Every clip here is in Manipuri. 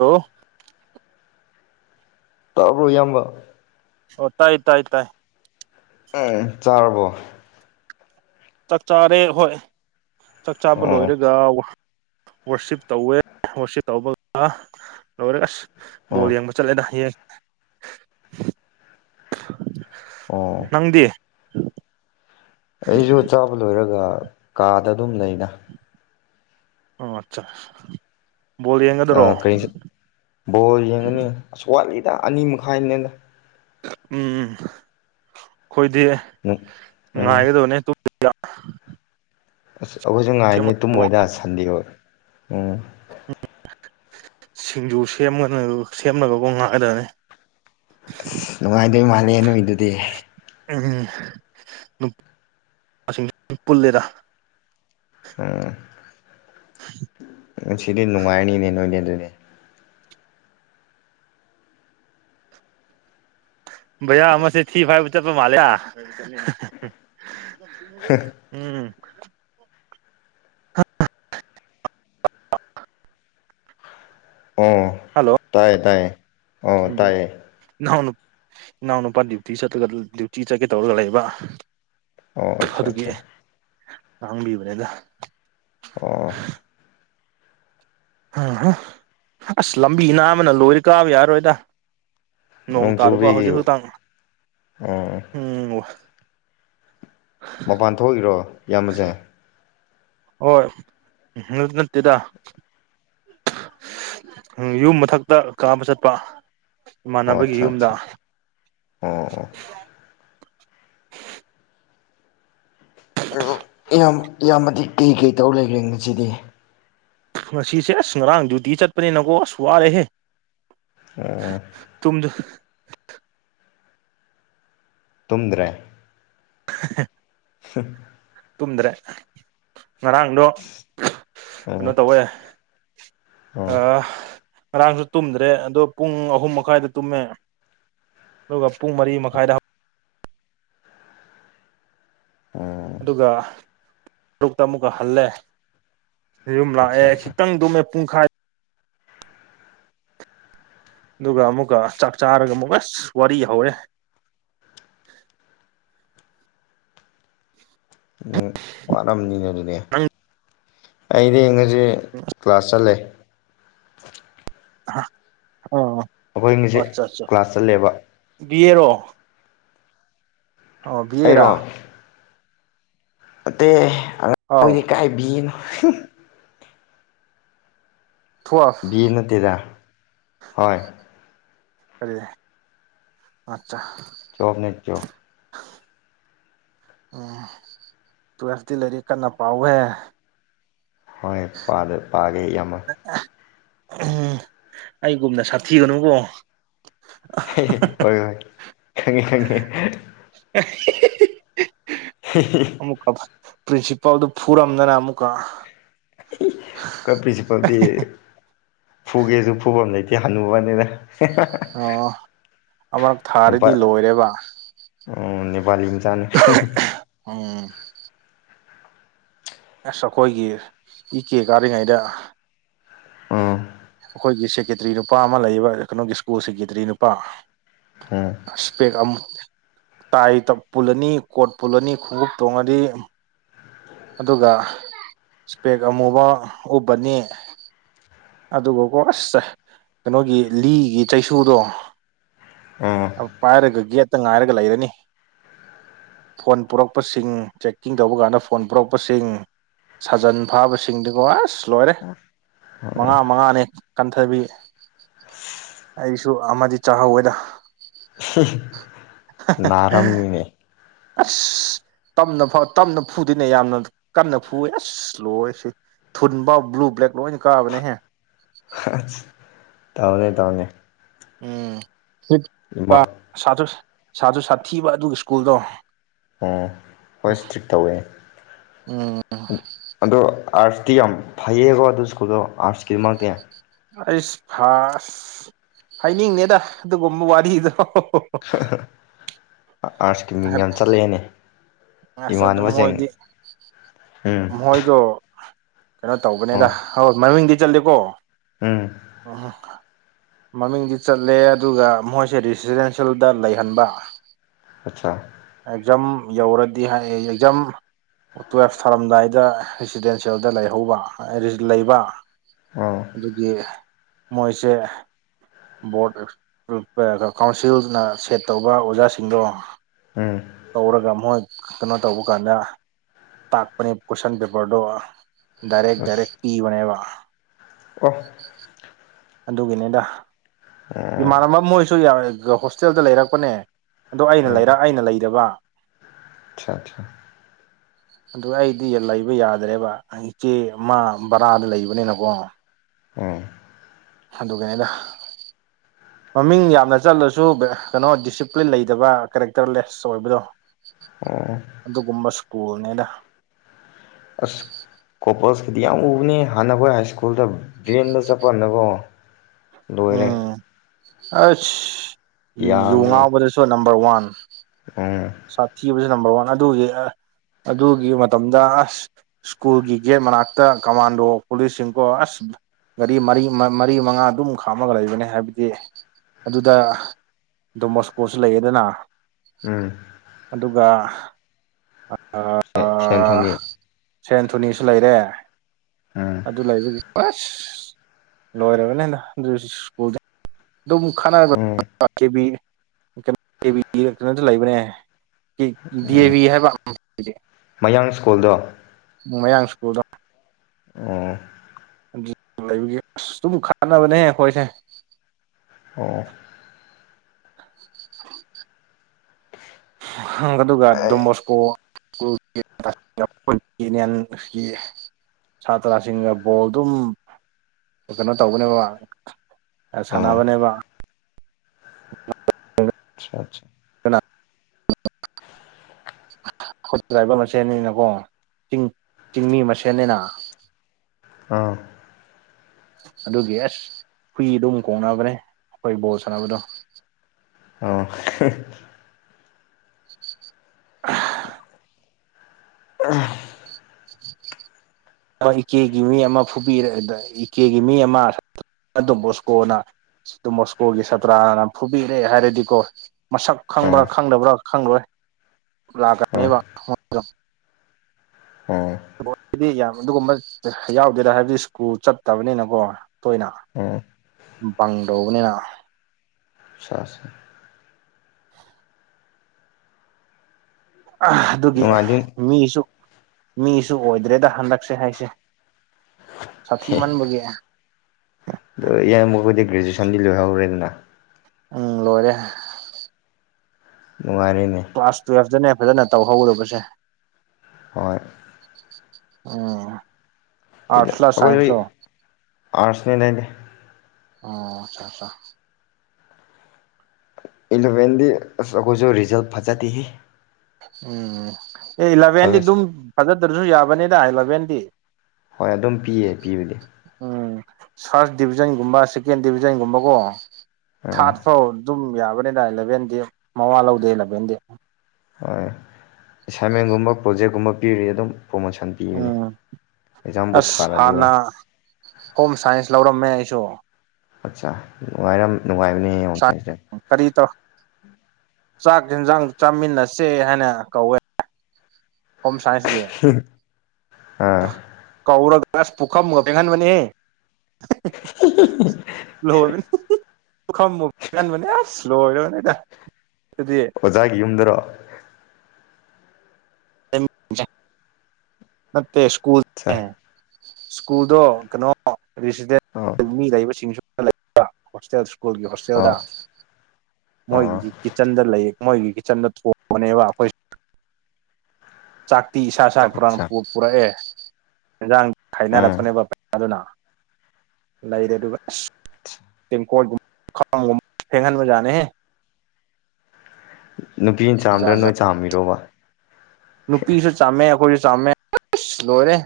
ꯍꯜꯂꯣ ꯇꯥꯕ꯭ꯔꯣ ꯏꯌꯥꯝꯕ ꯑꯣ ꯇꯥꯏ ꯇꯥꯏ ꯇꯥꯏ ꯎꯝ ꯆꯥꯔꯕꯣ ꯆꯥꯛ ꯆꯥꯔꯦ ꯍꯣꯏ ꯆꯥꯛ ꯆꯥꯕ ꯑꯣ ꯂꯣꯏꯔꯒ ꯋꯥꯔꯁꯤꯞ ꯇꯧꯋꯦ ꯋꯥꯔꯁꯤꯞ ꯇꯧꯕꯒ ꯂꯣꯏꯔꯦ ꯑꯁ ꯕꯣꯜ ꯑꯣ ꯌꯦꯡꯕ ꯆꯠꯂꯦꯗ ꯌꯦꯡ ꯑꯣ ꯅꯪꯗꯤ ꯑꯩꯁꯨ ꯆꯥꯕ ꯂꯣꯏꯔꯒ ꯀꯥꯗ ꯑꯗꯨꯝ ꯂꯩꯅ ꯑꯣ [unintelligible] ꯕꯣꯜ ꯌꯦꯡꯒꯗ꯭ꯔꯣ ꯀꯔꯤ ꯕꯣꯜ ꯌꯦꯡꯉꯅꯤ ꯑꯁ ꯋꯥꯠꯂꯤꯗ ꯑꯅꯤ ꯃꯈꯥꯏꯅꯦꯗ ꯎꯝ ꯑꯩꯈꯣꯏꯗꯤ ꯎꯝ ꯉꯥꯏꯒꯗꯧꯅꯦ ꯇꯨꯡ [inaudible] ꯑꯁ ꯑꯩꯈꯣꯏꯁꯨ ꯉꯥꯏꯅꯤ ꯇꯨꯝꯃꯣꯏꯗ ꯁꯟꯗꯦ [unintelligible] ꯎꯝ ꯁꯤꯡꯖꯨ ꯁꯦꯝꯃ [unintelligible] ꯅꯨꯡꯉꯥꯏꯗꯣꯏ ꯃꯥꯜꯂꯦ ꯅꯣꯏꯗꯨꯗꯤ ꯎꯝ [unintelligible] ꯄꯨꯟꯂꯦꯗ [unintelligible] ꯉꯁꯤꯗꯤ ꯅꯨꯡꯉꯥꯏꯅꯤꯅꯦ ꯅꯣꯏꯗꯤ ꯑꯗꯨꯗꯤ ꯚꯩꯌꯥ ꯑꯃ ꯁꯦ ꯊꯤ ꯐꯥꯏ ꯆꯠꯄ ꯃꯥꯜꯂꯦꯗ [unintelligible] ꯎꯝ [inaudible] ꯑꯣ ꯇꯥꯏꯌꯦ ꯇꯥꯏꯌꯦ ꯑꯣ ꯌꯨꯝ ꯂꯩ ꯇꯥꯏꯌꯦ ꯏꯅꯥꯎꯅꯨ ꯏꯅꯥꯎ ꯅꯨꯄꯥ ꯗ꯭ꯌꯨꯇꯤ [unintelligible] ꯗ꯭ꯌꯨꯇꯤ ꯆꯠꯀꯦ ꯇꯧꯔꯒ ꯂꯩꯕ ꯑꯣ ꯑꯠꯆꯥ ꯑꯗꯨꯒꯤ ꯑꯠꯆꯥ ꯉꯥꯡꯕꯤꯕꯅꯦꯗ ꯑꯣ [unintelligible] ꯑꯁ ꯂꯝꯕꯤ ꯅꯥꯟꯕꯅ ꯂꯣꯏꯔꯦ ꯀꯥꯕ ꯌꯥꯔꯔꯣꯏꯗ ꯅꯣꯡ ꯇꯔꯨꯕ ꯍꯧꯖꯤꯛ ꯈꯇꯪ ꯑꯣ [unintelligible] ꯃꯄꯥꯟ ꯊꯣꯛꯏꯔꯣ ꯏꯌꯥꯝꯕꯁꯦ ꯍꯣꯏ [unintelligible] ꯅꯠꯇꯦꯗ ꯌꯨꯝ ꯃꯊꯛꯇ ꯀꯥꯕ ꯆꯠꯄ ꯑꯣ ꯏꯃꯥꯟꯅꯕꯒꯤ ꯑꯠꯆꯥ ꯌꯨꯝꯗ ꯑꯠꯆꯥ ꯑꯣ ꯑꯣ [unintelligible] ꯏꯌꯥꯝ ꯏꯌꯥꯝꯕꯗꯤ ꯀꯩ ꯀꯩ ꯇꯧ ꯂꯩꯒ꯭ꯔꯦ ꯉꯁꯤꯗꯤ ꯉꯁꯤꯁꯦ ꯑꯁ ꯉꯔꯥꯡ ꯗ꯭ꯌꯨꯇꯤ ꯆꯠꯄꯅꯤꯅꯀꯣ ꯑꯁ ꯋꯥꯔꯦꯍꯦ ꯑꯣ ꯇꯨꯝꯗ ꯇꯨꯝꯗ꯭ꯔꯦ [unintelligible] [unintelligible] ꯇꯨꯝꯗ꯭ꯔꯦ ꯉꯔꯥꯡꯗꯣ ꯑ ꯀꯩꯅꯣ ꯇꯧꯋꯦ ꯑꯣ ꯑꯥ ꯉꯔꯥꯡꯁꯨ ꯇꯨꯝꯗ꯭ꯔꯦ ꯑꯗꯣ ꯄꯨꯡ ꯑꯍꯨꯝ ꯃꯈꯥꯏꯗ ꯇꯨꯝꯃꯦ ꯑꯗꯨꯒ ꯄꯨꯡ ꯃꯔꯤ ꯃꯈꯥꯏꯗ ꯍꯧ ꯑꯣ ꯑꯗꯨꯒ ꯇꯔꯨꯛꯇ ꯑꯃꯨꯛꯀ ꯍꯜꯂꯦ ꯌꯨꯝ ꯑꯠꯆꯥ ꯂꯥꯛꯑꯦ ꯑꯠꯆꯥ ꯈꯤꯇꯪ ꯇꯨꯝꯃꯦ ꯄꯨꯡꯈꯥꯏ ꯑꯗꯨꯒ ꯑꯃꯨꯛꯀ ꯆꯥꯛ ꯆꯥꯔꯒ ꯑꯃꯨꯛ ꯑꯁ ꯋꯥꯔꯤ ꯍꯧꯔꯦ [unintelligible] ꯋꯥꯔꯝꯅꯤꯅꯦ ꯑꯗꯨꯗꯤ ꯅꯪ ꯑꯩꯗꯤ [unintelligible] ꯖꯤ ꯀ꯭ꯂꯥꯁ ꯆꯠꯂꯦ ꯑꯣ ꯑꯩꯈꯣꯏ ꯉꯁꯤ ꯀ꯭ꯂꯥꯁ ꯆꯠꯂꯦꯕ ꯕꯤ ꯌꯦ ꯔꯣ ꯑꯣ ꯕꯤ ꯑꯦ ꯑꯩꯔꯣ ꯔꯥ ꯑꯇꯩ ꯑꯥꯈꯣꯏꯗꯤ ꯑꯥꯎ ꯀꯥꯏ ꯕꯤ ꯑꯦ ꯅꯣ ꯇꯨꯋꯦꯜꯐ ꯕꯤ ꯑꯦ ꯅꯠꯇꯦꯗꯥ ꯍꯣꯏ ꯀꯔꯤ ꯑꯠꯆꯥ ꯆꯣꯝꯅꯦ ꯆꯣ ꯎꯝ ꯇꯨꯋꯦꯜ꯭ꯐꯇꯤ ꯂꯥꯏꯔꯤꯛ ꯀꯟꯅ ꯄꯥꯎꯍꯦ ꯍꯣꯏ ꯄꯥꯗꯦ ꯄꯥꯒꯦ ꯏꯌꯥꯝꯕ ꯑꯩꯒꯨꯝꯅ ꯁꯥꯊꯤꯒꯅꯨꯀꯣ ꯍꯣꯏ ꯍꯣꯏ ꯈꯪꯉꯦ ꯈꯪꯉꯦ [unintelligible] ꯍꯤ ꯍꯤ ꯑꯃꯨꯛꯀ ꯄ꯭ꯔꯤꯟꯁꯤꯄꯥꯜꯗꯨ ꯐꯨꯔꯝꯗꯅ ꯑꯃꯨꯛꯀ ꯑꯈꯣꯏ ꯄꯔꯤꯟꯁꯤꯄꯥꯜꯗꯤ ꯐꯨꯒꯦꯁꯨ ꯐꯨꯕꯝ ꯂꯩꯇꯦ ꯍꯅꯨꯕ ꯅꯤꯅ ꯑꯣ ꯑꯃꯔꯛ ꯊꯥꯔꯗꯤ ꯂꯣꯏꯔꯦꯕ ꯅꯦꯄꯥꯂꯤ ꯃꯆꯥꯅꯤ ꯎꯝ ꯑꯁ ꯑꯩꯈꯣꯏꯒꯤ ꯏ ꯀꯦ ꯀꯥꯔꯤꯉꯩꯗ ꯎꯝ ꯑꯩꯈꯣꯏꯒꯤ ꯁꯦꯀꯦꯇ꯭ꯔꯤ ꯅꯨꯄꯥ ꯑꯃ ꯂꯩꯌꯦꯕ ꯀꯩꯅꯣꯒꯤ ꯁ꯭ꯀꯨꯜ ꯁꯦꯀꯦꯇ꯭ꯔꯤ ꯅꯨꯄꯥ ꯎꯝ ꯏꯁꯄꯦꯛ ꯑꯃ ꯇꯥꯏ ꯄꯨꯜꯂꯅꯤ ꯀꯣꯠ ꯄꯨꯜꯂꯅꯤ ꯈꯣꯡꯎꯞ ꯇꯣꯡꯉꯗꯤ ꯑꯗꯨꯒ ꯏꯁꯄꯦꯛ ꯑꯃꯨꯕ ꯎꯞꯄꯅꯤ ꯑꯗꯨꯒꯥꯀꯣ ꯑꯁ ꯀꯩꯅꯣꯒꯤ ꯂꯤꯒꯤ ꯆꯩꯁꯨꯗꯣ ꯎꯝ ꯑꯝ ꯄꯥꯏꯔꯒ ꯒꯦꯠꯇ ꯉꯥꯏꯔꯒ ꯂꯩꯔꯅꯤ ꯐꯣꯟ ꯄꯨꯔꯛꯄꯁꯤꯡ ꯆꯦꯛꯀꯤꯡ ꯇꯧꯕ ꯀꯥꯟꯗ ꯐꯣꯟ ꯄꯨꯔꯛꯄꯁꯤꯡ ꯁꯥꯖꯟ ꯐꯥꯕꯁꯤꯡꯗꯤꯀꯣ ꯑꯁ ꯂꯣꯏꯔꯦ ꯃꯉꯥ ꯃꯉꯥꯅꯦ ꯀꯟꯊꯕꯤ ꯑꯩꯁꯨ ꯑꯃꯗꯤ ꯆꯥꯍꯧꯋꯦꯗ ꯅꯥꯔꯝꯅꯤꯅꯦ ꯑꯁ ꯇꯝꯅ ꯐꯥꯎ ꯇꯝꯅ ꯐꯨꯗꯤꯅꯦ ꯌꯥꯝꯅ ꯀꯟꯅ ꯐꯨꯋꯦ ꯑꯁ ꯂꯣꯏꯔꯦ ꯁꯤ ꯊꯨꯟꯕꯥꯎ ꯕ꯭ꯂꯨ ꯕ꯭ꯂꯦꯛ ꯂꯣꯏꯅ ꯀꯥꯕꯅꯦꯍꯦ [unintelligible] ꯇꯧꯅꯦ ꯇꯧꯅꯦ ꯎꯝ ꯏꯃꯣꯠ ꯁꯥꯇ꯭ꯔꯥ ꯁꯥꯇ꯭ꯔꯥ ꯁꯥꯊꯤꯕ ꯑꯗꯨꯒꯤ ꯁ꯭ꯀꯨꯜꯗꯣ ꯑꯣ ꯎꯝ ꯑꯗꯣ ꯑꯥꯔꯠ꯭ꯁꯇꯤ ꯌꯥꯝ ꯐꯩꯌꯦꯀꯣ ꯑꯗꯨ ꯁ꯭ꯀꯨꯜꯗꯣ ꯑꯥꯔꯠ꯭ꯁꯀꯤꯗꯃꯛꯇꯤ ꯑꯩꯁ ꯐꯥꯁ ꯍꯥꯏꯅꯤꯡꯅꯦꯗ ꯑꯗꯨꯒꯨꯝꯕ ꯋꯥꯔꯤꯗꯣ [unintelligible] ꯑꯥꯔꯠ꯭ꯁꯀꯤ ꯃꯤꯡ ꯌꯥꯝ ꯆꯠꯂꯛꯑꯦꯅꯦ ꯑꯁ ꯑꯗꯨ ꯏꯃꯥꯟꯅꯕꯁꯤꯡ ꯃꯣꯏꯗꯤ ꯎꯝ ꯃꯣꯏꯗꯣ ꯀꯩꯅꯣ ꯇꯧꯕꯅꯦꯗ ꯑꯣ ꯍꯣ ꯃꯃꯤꯡꯗꯤ ꯆꯠꯂꯦꯀꯣ ꯎꯝ [unintelligible] ꯃꯃꯤꯡꯗꯤ ꯆꯠꯂꯦ ꯑꯗꯨꯒ ꯃꯣꯏꯁꯦ ꯔꯤꯁꯤꯗꯦꯟꯁꯌꯦꯜꯗ ꯂꯩꯍꯟꯕ ꯑꯆꯥꯥ ꯑꯦꯛꯖꯥꯝ ꯌꯧꯔꯗꯤ ꯍꯥꯏꯌꯦ ꯑꯦꯛꯖꯥꯝ ꯇꯨꯌꯦꯜꯐ ꯊꯥꯔꯝꯗꯥꯏꯗ ꯔꯤꯁꯤꯗꯦꯟꯁꯌꯦꯜꯗ ꯂꯩꯍꯧꯕ ꯂꯩꯕ ꯑꯣ ꯑꯗꯨꯒꯤ ꯃꯣꯏꯁꯦ ꯕꯣꯔꯗꯅ ꯀꯥꯎꯟꯁꯤꯜꯅ ꯁꯦꯠ ꯇꯧꯕ ꯑꯣꯖꯥꯁꯤꯡꯗꯣ ꯎꯝ ꯀꯧꯔꯒ ꯃꯣꯏ ꯀꯩꯅꯣ ꯇꯧꯕ ꯀꯥꯟꯗ ꯇꯥꯛꯄꯅꯦ ꯀꯣꯏꯁꯟ ꯄꯦꯄꯔꯗꯣ ꯗꯥꯏꯔꯦꯛ ꯗꯥꯏꯔꯦꯛ ꯑꯁ ꯄꯤꯕꯅꯦꯕ [unintelligible] ꯑꯗꯨꯒꯤꯅꯦꯗ ꯎꯝ ꯏꯃꯥꯟꯅꯕ ꯃꯣꯏꯁꯨ ꯍꯣꯁꯇꯦꯜꯗ ꯂꯩꯔꯛꯄꯅꯦ ꯑꯗꯣ ꯑꯩꯅ ꯂꯩꯔꯛ ꯑꯩꯅ ꯂꯩꯗꯕ ꯑꯆꯥ ꯑꯆꯥ ꯑꯗꯨ ꯑꯩꯗꯤ ꯂꯩꯕ ꯌꯥꯗ꯭ꯔꯦꯕ ꯏꯆꯦ ꯑꯃ ꯕꯔꯥꯗ ꯂꯩꯕꯅꯤꯅꯀꯣ ꯎꯝ ꯑꯗꯨꯒꯤꯅꯤꯗ ꯃꯃꯤꯡ ꯌꯥꯝꯅ ꯆꯠꯂꯁꯨ ꯀꯩꯅꯣ ꯗꯤꯁꯤꯄ꯭ꯂꯤꯟ ꯂꯩꯗꯕ ꯀꯦꯔꯦꯛꯇꯔꯂꯦꯁ ꯑꯣꯏꯕꯗꯣ ꯑꯣ ꯑꯗꯨꯒꯨꯝꯕ ꯁ꯭ꯀꯨꯜꯅꯤꯗ ꯀꯣꯞꯂꯁ ꯀꯤꯗꯤ ꯌꯥꯝ ꯎꯕꯅꯤ ꯍꯥꯟꯅ ꯑꯈꯣꯏ ꯍꯥꯏ ꯁ꯭ꯀꯨꯜꯗ ꯚꯦꯟꯗ ꯆꯠꯄꯅꯀꯣ ꯂꯣꯏꯔꯦ ꯎꯝ ꯑꯁ ꯌꯨ ꯉꯥꯎꯕꯗꯁꯨ ꯅꯝꯕꯔ ꯋꯥꯟ ꯑꯣ ꯁꯥꯊꯤꯕꯁꯨ ꯅꯝꯕꯔ ꯋꯥꯟ ꯑꯗꯨꯒꯤ ꯑ ꯑꯗꯨꯒꯤ ꯃꯇꯝꯗ ꯑꯁ ꯁ꯭ꯀꯨꯜꯒꯤ ꯒꯦꯠ ꯃꯅꯥꯛꯇ ꯀꯃꯥꯟꯗꯣ ꯄꯨꯂꯤꯁꯁꯤꯡꯀꯣ ꯑꯁ ꯒꯥꯔꯤ ꯃꯔꯤ ꯃꯔꯤ ꯃꯉꯥ ꯑꯗꯨꯝ ꯈꯥꯝꯃꯒ ꯂꯩꯕꯅꯤ ꯍꯥꯏꯕꯗꯤ ꯑꯗꯨꯗ ꯗꯣꯃꯕꯣꯁꯀꯣꯁꯨ ꯂꯩꯌꯦꯗꯅ ꯎꯝ ꯑꯗꯨꯒ ꯑꯥ ꯑꯥ ꯁꯦꯟꯊꯣꯅꯤ ꯁꯦꯟ ꯑꯦꯟꯊꯣꯅꯤꯁꯨ ꯂꯩꯔꯦ ꯎꯝ ꯑꯗꯨ ꯂꯩꯕꯒꯤ ꯑꯁ ꯂꯣꯏꯔꯕꯅꯦ ꯑꯗꯨ ꯁꯀꯨꯜ ꯑꯗꯨꯝ ꯈꯠꯅꯔꯒ um K V K V ꯀꯩꯅꯣꯗ ꯂꯩꯕꯅꯦ ꯗꯤ ꯑꯦ ꯎꯝ ꯚꯤ ꯍꯥꯏꯕ ꯃꯌꯥꯡ ꯁ꯭ꯀꯨꯜꯗꯣ ꯃꯌꯥꯡ ꯁ꯭ꯀꯨꯜꯗꯣ ꯑꯣ ꯑꯗꯨ ꯂꯩꯕꯒꯤ ꯑꯁ ꯗꯨꯝ ꯈꯠꯅꯕꯅꯦꯍꯦ ꯑꯈꯣꯏꯁꯦ ꯑꯣ [inaudible] ꯑꯗꯨꯒ ꯗꯣꯃꯕꯣꯁꯀꯣ [unintelligible] ꯁꯥꯇ꯭ꯔꯁꯤꯡꯒ ꯕꯣꯜ ꯑꯗꯨꯝ ꯀꯩꯅꯣ ꯇꯧꯕꯅꯦꯕ ꯑꯣ ꯁꯥꯟꯅꯕꯅꯦꯕ ꯑꯆꯥ ꯆꯥ [unintelligible] ꯗ꯭ꯔꯥꯏꯚꯔ ꯃꯁꯦꯟꯅꯤꯅꯀꯣ ꯆꯤꯡ ꯆꯤꯡꯃꯤ ꯃꯁꯦꯟꯅꯤꯅ ꯑꯥ ꯑꯗꯨꯒꯤ ꯑꯦꯁ ꯍꯨꯏ ꯑꯗꯨꯝ ꯀꯣꯡꯅꯕꯅꯦ ꯑꯩꯈꯣꯏ ꯕꯣꯜ ꯁꯥꯟꯅꯕꯗꯣ ꯑꯣ ꯍꯦ ꯑꯥꯍ ꯏꯀꯦꯒꯤ ꯃꯤ ꯑꯃ ꯐꯨꯕꯤꯔꯦ ꯗꯥꯗ ꯏꯀꯦꯒꯤ ꯃꯤ ꯑꯃ ꯑꯗꯨ ꯕꯣꯁꯀꯣꯅ ꯑꯗꯨꯃꯣꯁꯀꯣꯒꯤ ꯁꯥꯇ꯭ꯔꯥꯅ ꯐꯨꯕꯤꯔꯦ ꯍꯥꯏꯔꯗꯤꯀꯣ ꯃꯁꯛ ꯈꯪꯕ꯭ꯔꯥ ꯑꯥ ꯈꯪꯗꯕ꯭ꯔꯥ ꯈꯪꯔꯣꯏ ꯂꯥꯛ ꯑꯥ [unintelligible] ꯑꯣ [unintelligible] ꯌꯥꯝ ꯑꯗꯨꯒꯨꯝꯕ ꯌꯥꯎꯗꯦꯗ ꯍꯥꯏꯕꯗꯤ ꯁ꯭ꯀꯨꯜ ꯆꯠꯇꯕꯅꯤꯅꯀꯣ ꯇꯣꯏꯅ ꯑꯣ ꯚꯪ ꯇꯧꯕꯅꯤꯅ ꯁꯥꯥꯁꯥ ꯑꯥꯍ ꯑꯗꯨꯒꯤ ꯅꯨꯡꯉꯥꯏꯗꯤ ꯃꯤꯁꯨ ꯃꯤꯁꯨ ꯑꯣꯏꯗ꯭ꯔꯦꯗ ꯍꯟꯗꯛꯁꯦ ꯍꯥꯏꯁꯦ ꯁꯥꯊꯤꯃꯟꯕꯒꯤ ꯑꯗꯣ ꯏꯌꯥꯝꯕꯈꯣꯏꯗꯤ ꯒ꯭ꯔꯦꯖꯨꯌꯦꯁꯟꯗꯤ ꯂꯣꯏꯍꯧꯔꯦꯗꯅ ꯎꯝ ꯂꯣꯏꯔꯦ ꯅꯨꯡꯉꯥꯏꯔꯦꯅꯦ ꯀ꯭ꯂꯥꯁ ꯇꯨꯌꯦꯜꯞꯇꯅꯦ ꯐꯖꯅ ꯇꯧꯍꯧꯗꯧꯕꯁꯦ ꯍꯣꯏ ꯎꯝ ꯑꯥꯔꯠꯁ ꯂ ꯁꯥꯏꯟꯁ ꯂꯣ [unintelligible] ꯑꯥꯔꯠꯁꯅꯦ ꯑꯩꯗꯤ ꯑꯣ ꯑꯆꯥ ꯑꯆꯥ ꯏꯂꯚꯦꯟꯗꯤ ꯑꯁ ꯑꯈꯣꯏꯁꯨ ꯔꯤꯖꯜ ꯐꯖꯗꯦꯍꯦ ꯎꯝ ꯑꯦ ꯏꯂꯚꯦꯟꯗꯤ ꯁꯥꯔꯚꯤꯁ ꯑꯗꯨꯝ ꯐꯖꯗ꯭ꯔꯁꯨ ꯌꯥꯕꯅꯤꯗ ꯏꯂꯚꯦꯟꯗꯤ ꯍꯣꯏ ꯑꯗꯨꯝ ꯄꯤꯌꯦ ꯄꯤꯕꯗꯤ ꯎꯝ ꯐꯥꯔꯁ ꯗꯤꯕꯤꯖꯟꯒꯨꯝꯕ ꯁꯦꯀꯦꯟ ꯗꯤꯚꯖꯟꯒꯨꯝꯕꯀꯣ ꯎꯝ ꯊꯥꯔꯠ ꯐꯥꯎ ꯑꯗꯨꯝ ꯌꯥꯕꯅꯤꯗ ꯏꯂꯚꯦꯟꯗꯤ ꯃꯋꯥ ꯂꯧꯗꯦ ꯏꯂꯚꯦꯟꯗꯤ ꯍꯣꯏ ꯑꯦꯁꯥꯏꯟꯃꯦꯟꯒꯨꯝꯕ ꯄ꯭ꯔꯣꯖꯦꯛꯀꯨꯝꯕ ꯄꯤꯔꯤ ꯑꯗꯨꯝ ꯄ꯭ꯔꯣꯃꯣꯁꯟ ꯄꯤꯕꯅꯦ ꯎꯝ ꯑꯦꯛꯖꯥꯝꯕꯨ ꯑꯁ ꯊꯥꯔꯗꯤꯕ ꯍꯥꯟꯅ ꯍꯣꯝ ꯁꯥꯏꯟꯁ ꯂꯧꯔꯝꯃꯦ ꯑꯩꯁꯨ ꯑꯠꯆꯥꯥ ꯅꯨꯡꯉꯥꯏꯔꯝ ꯅꯨꯡꯉꯥꯏꯕꯅꯦ ꯍꯣꯝ ꯁꯥꯏꯟꯁꯗꯦ ꯀꯔꯤ ꯇꯧ ꯆꯥꯛ ꯌꯦꯟꯁꯥꯡ ꯆꯥꯃꯤꯟꯅꯁꯦ ꯍꯥꯏꯅ ꯀꯧꯋꯦ ꯍꯣꯝ ꯁꯥꯏꯟꯁꯒꯤ ꯍꯥꯍ ꯀꯧꯔꯒ ꯑꯁ ꯄꯨꯈꯝꯒ ꯐꯦꯡꯍꯟꯕꯅꯦꯍꯦ ꯂꯣꯏꯕꯅꯦ ꯄꯨꯈꯝꯕꯧ ꯐꯦꯡꯍꯟꯕꯅꯦ ꯑꯁ ꯂꯣꯏꯔꯕꯅꯦꯗ ꯑꯗꯨꯗꯤ ꯑꯣꯖꯥꯒꯤ ꯌꯨꯝꯗꯔꯣ [unintelligible] ꯅꯠꯇꯦ ꯑꯠꯆꯥ ꯁꯀꯨꯜꯅꯦ ꯁ꯭ꯀꯨꯜꯗꯣ ꯀꯩꯅꯣ ꯔꯦꯁꯤꯗꯦꯟ ꯑꯣ ꯃꯤ ꯂꯩꯕꯁꯤꯡꯁꯨ [unintelligible] ꯍꯣꯁꯇꯦꯜ ꯁ꯭ꯀꯨꯜꯒꯤ ꯑꯣ ꯍꯣꯁꯇꯦꯜꯗ ꯑꯣ ꯃꯣꯏꯒꯤ ꯀꯤꯠꯆꯟꯗ ꯂꯩ ꯃꯣꯏꯒꯤ ꯀꯤꯠꯆꯟꯗ ꯊꯣꯡ [unintelligible] ꯑꯩꯈꯣꯏ ꯆꯥꯛꯇꯤ ꯏꯁꯥ ꯏꯁꯥ ꯄꯨꯔꯥꯅ ꯑꯠꯆꯥ ꯄꯨꯔꯛꯑꯦ ꯌꯦꯟꯖꯥꯡ ꯎꯝ ꯈꯥꯏꯅꯔꯛꯄꯅꯦꯕ [unintelligible] ꯂꯩꯔꯦ ꯑꯗꯨꯒ ꯑꯁ [unintelligible] ꯐꯦꯡꯍꯟꯕꯖꯥꯠꯅꯦꯍꯦ ꯅꯨꯄꯤꯅꯥ ꯖꯥꯠ ꯆꯥꯝꯗ꯭ꯔꯥ ꯖꯥꯠ ꯅꯣꯏ ꯆꯥꯝꯃꯤꯔꯣꯕ ꯅꯨꯄꯤꯁꯨ ꯆꯥꯝꯃꯦ ꯑꯈꯣꯏꯁꯨ ꯆꯥꯝꯃꯦ ꯑꯁ ꯂꯣꯏꯔꯦ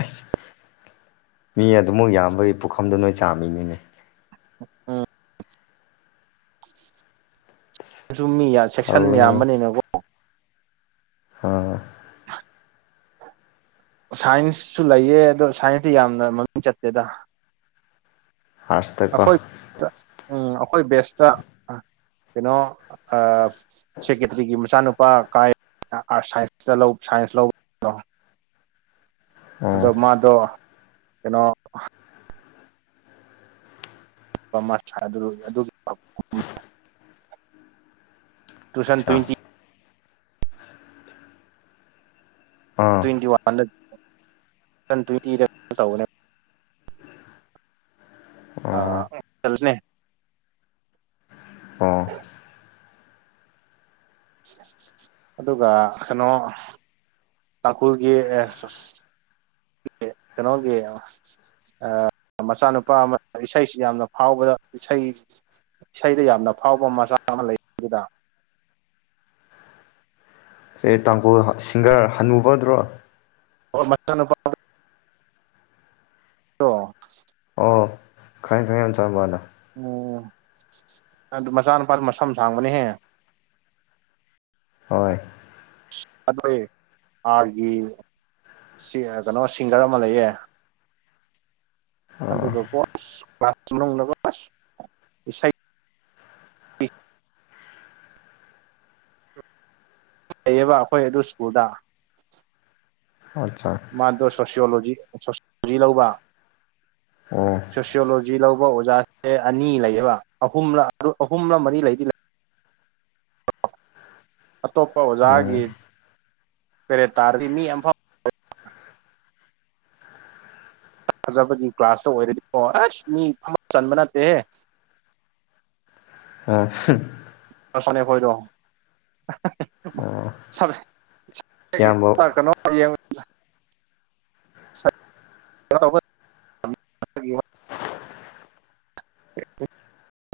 ꯑꯁ ꯃꯤ ꯑꯗꯨꯃꯛ ꯌꯥꯝꯕꯒꯤ ꯄꯨꯈꯝꯗꯣ ꯅꯣꯏ ꯆꯥꯝꯃꯤꯅꯤꯅꯦ ꯑꯝ ꯃꯤ ꯆꯦꯛꯁꯟ ꯇꯧꯕꯅꯤ ꯌꯥꯝꯕꯅꯤꯅ ꯍꯥ ꯁꯥꯏꯟꯁꯁꯨ ꯂꯩꯌꯦ ꯑꯗꯣ ꯁꯥꯏꯟꯁꯇꯤ ꯌꯥꯝꯅ ꯃꯃꯤꯡ ꯆꯠꯇꯦꯗ ꯐꯥꯔꯁꯇꯀꯣ ꯇꯥ ꯎꯝ ꯑꯈꯣꯏ ꯕꯦꯁꯇ ꯀꯩꯅꯣ ꯑꯥ ꯁꯦꯀꯦꯇ꯭ꯔꯤꯒꯤ ꯃꯆꯥꯅꯨꯄꯥ ꯀꯥꯏ ꯑ ꯑꯥꯔ ꯁꯥꯏꯟꯁ ꯇꯥ ꯂꯧ ꯁꯥꯏꯟꯁ ꯂꯧꯕꯗꯣ ꯑꯣ ꯑꯗꯣ ꯃꯥꯗꯣ ꯀꯩꯅꯣ [unintelligible] ꯇꯨꯁꯟ ꯑꯠꯆꯥ ꯐꯤꯗꯤ ꯑ ꯇ꯭ꯋꯦꯟꯇꯤ ꯋꯥꯟꯗ ꯇ꯭ꯋꯦꯟꯇꯤꯗ ꯇꯧꯕꯅꯦ ꯑꯣ ꯑꯥ [unintelligible] ꯑꯣ ꯑꯗꯨꯒ ꯀꯩꯅꯣ ꯇꯥꯡꯈꯨꯜꯒꯤ [unintelligible] ꯀꯅꯣꯒꯤ ꯑꯥ ꯃꯆꯥꯅꯨꯄꯥ ꯑꯃ ꯏꯁꯩꯁꯤ ꯌꯥꯝꯅ ꯐꯥꯎꯕꯗ ꯏꯁꯩ ꯏꯁꯩꯗ ꯌꯥꯝꯅ ꯐꯥꯎꯕ ꯃꯆꯥ ꯑꯃ ꯂꯩꯕꯗꯨꯅ ꯀꯩ ꯇꯥꯡꯈꯨꯜ ꯁꯤꯡꯒ꯭ꯔ ꯍꯅꯨꯕꯗꯨꯔꯣ ꯑꯣ ꯃꯆꯥ ꯅꯨꯨꯄꯥ ꯗꯣ ꯑꯣ ꯈꯪꯉꯦ ꯈꯪꯉꯦ ꯃꯆꯥꯅꯨꯄꯥꯗꯣ ꯎꯝ ꯑꯗꯨ ꯃꯆꯥꯅꯨꯄꯥ ꯃꯝꯁꯝ ꯁꯥꯡꯕꯅꯦꯍꯦ ꯍꯣꯏ ꯑꯗꯨ ꯑꯥꯔꯒꯤ ꯀꯅꯣ ꯁꯤ ꯀꯅꯣ ꯁꯤꯡꯒ꯭ꯔ ꯑꯃ ꯂꯩꯌꯦ [inaudible] ꯑꯗꯨꯒ ꯀꯣ ꯑꯁ ꯀ꯭ꯂꯥꯁ ꯃꯅꯨꯡꯗꯀꯣ ꯂꯩꯌꯦꯕ ꯑꯩꯈꯣꯏ ꯑꯗꯨ ꯁ꯭ꯀꯨꯜꯗ ꯑꯆꯥ ꯃꯥꯗꯣ ꯁꯣꯁꯤꯌꯣꯂꯣꯖꯤ ꯁꯣꯁꯤꯌꯣꯂꯣꯖꯤ ꯂꯧꯕ ꯑꯣ ꯁꯣꯁꯤꯌꯣꯂꯣꯖꯤ ꯂꯧꯕ ꯑꯣꯖꯥꯁꯦ ꯑꯅꯤ ꯂꯩꯌꯦꯕ ꯑꯍꯨꯝꯂ ꯑꯍꯨꯝꯂ ꯃꯔꯤ ꯂꯩꯗꯤ ꯂꯩ ꯑꯇꯣꯞꯄ ꯑꯣꯖꯥꯒꯤ ꯎꯝ ꯄꯦꯔꯦꯠ ꯇꯥꯔꯗꯤ ꯃꯤ ꯑꯝꯐꯥꯎ ꯐꯖꯕꯒꯤ ꯀ꯭ꯂꯥꯁ ꯇꯥ ꯑꯣꯏꯔꯗꯤꯀꯣ ꯑꯁ ꯃꯤ ꯑꯝ ꯆꯟꯕ ꯅꯠꯇꯦꯍꯦ [unintelligible] ꯑ ꯁꯣꯅꯤꯌꯥ ꯈꯣꯏꯗꯣ [unintelligible] ꯑꯣ [unintelligible] ꯏꯌꯥꯝꯕ ꯍꯥ ꯀꯅꯣ [unintelligible] [unintelligible] [unintelligible]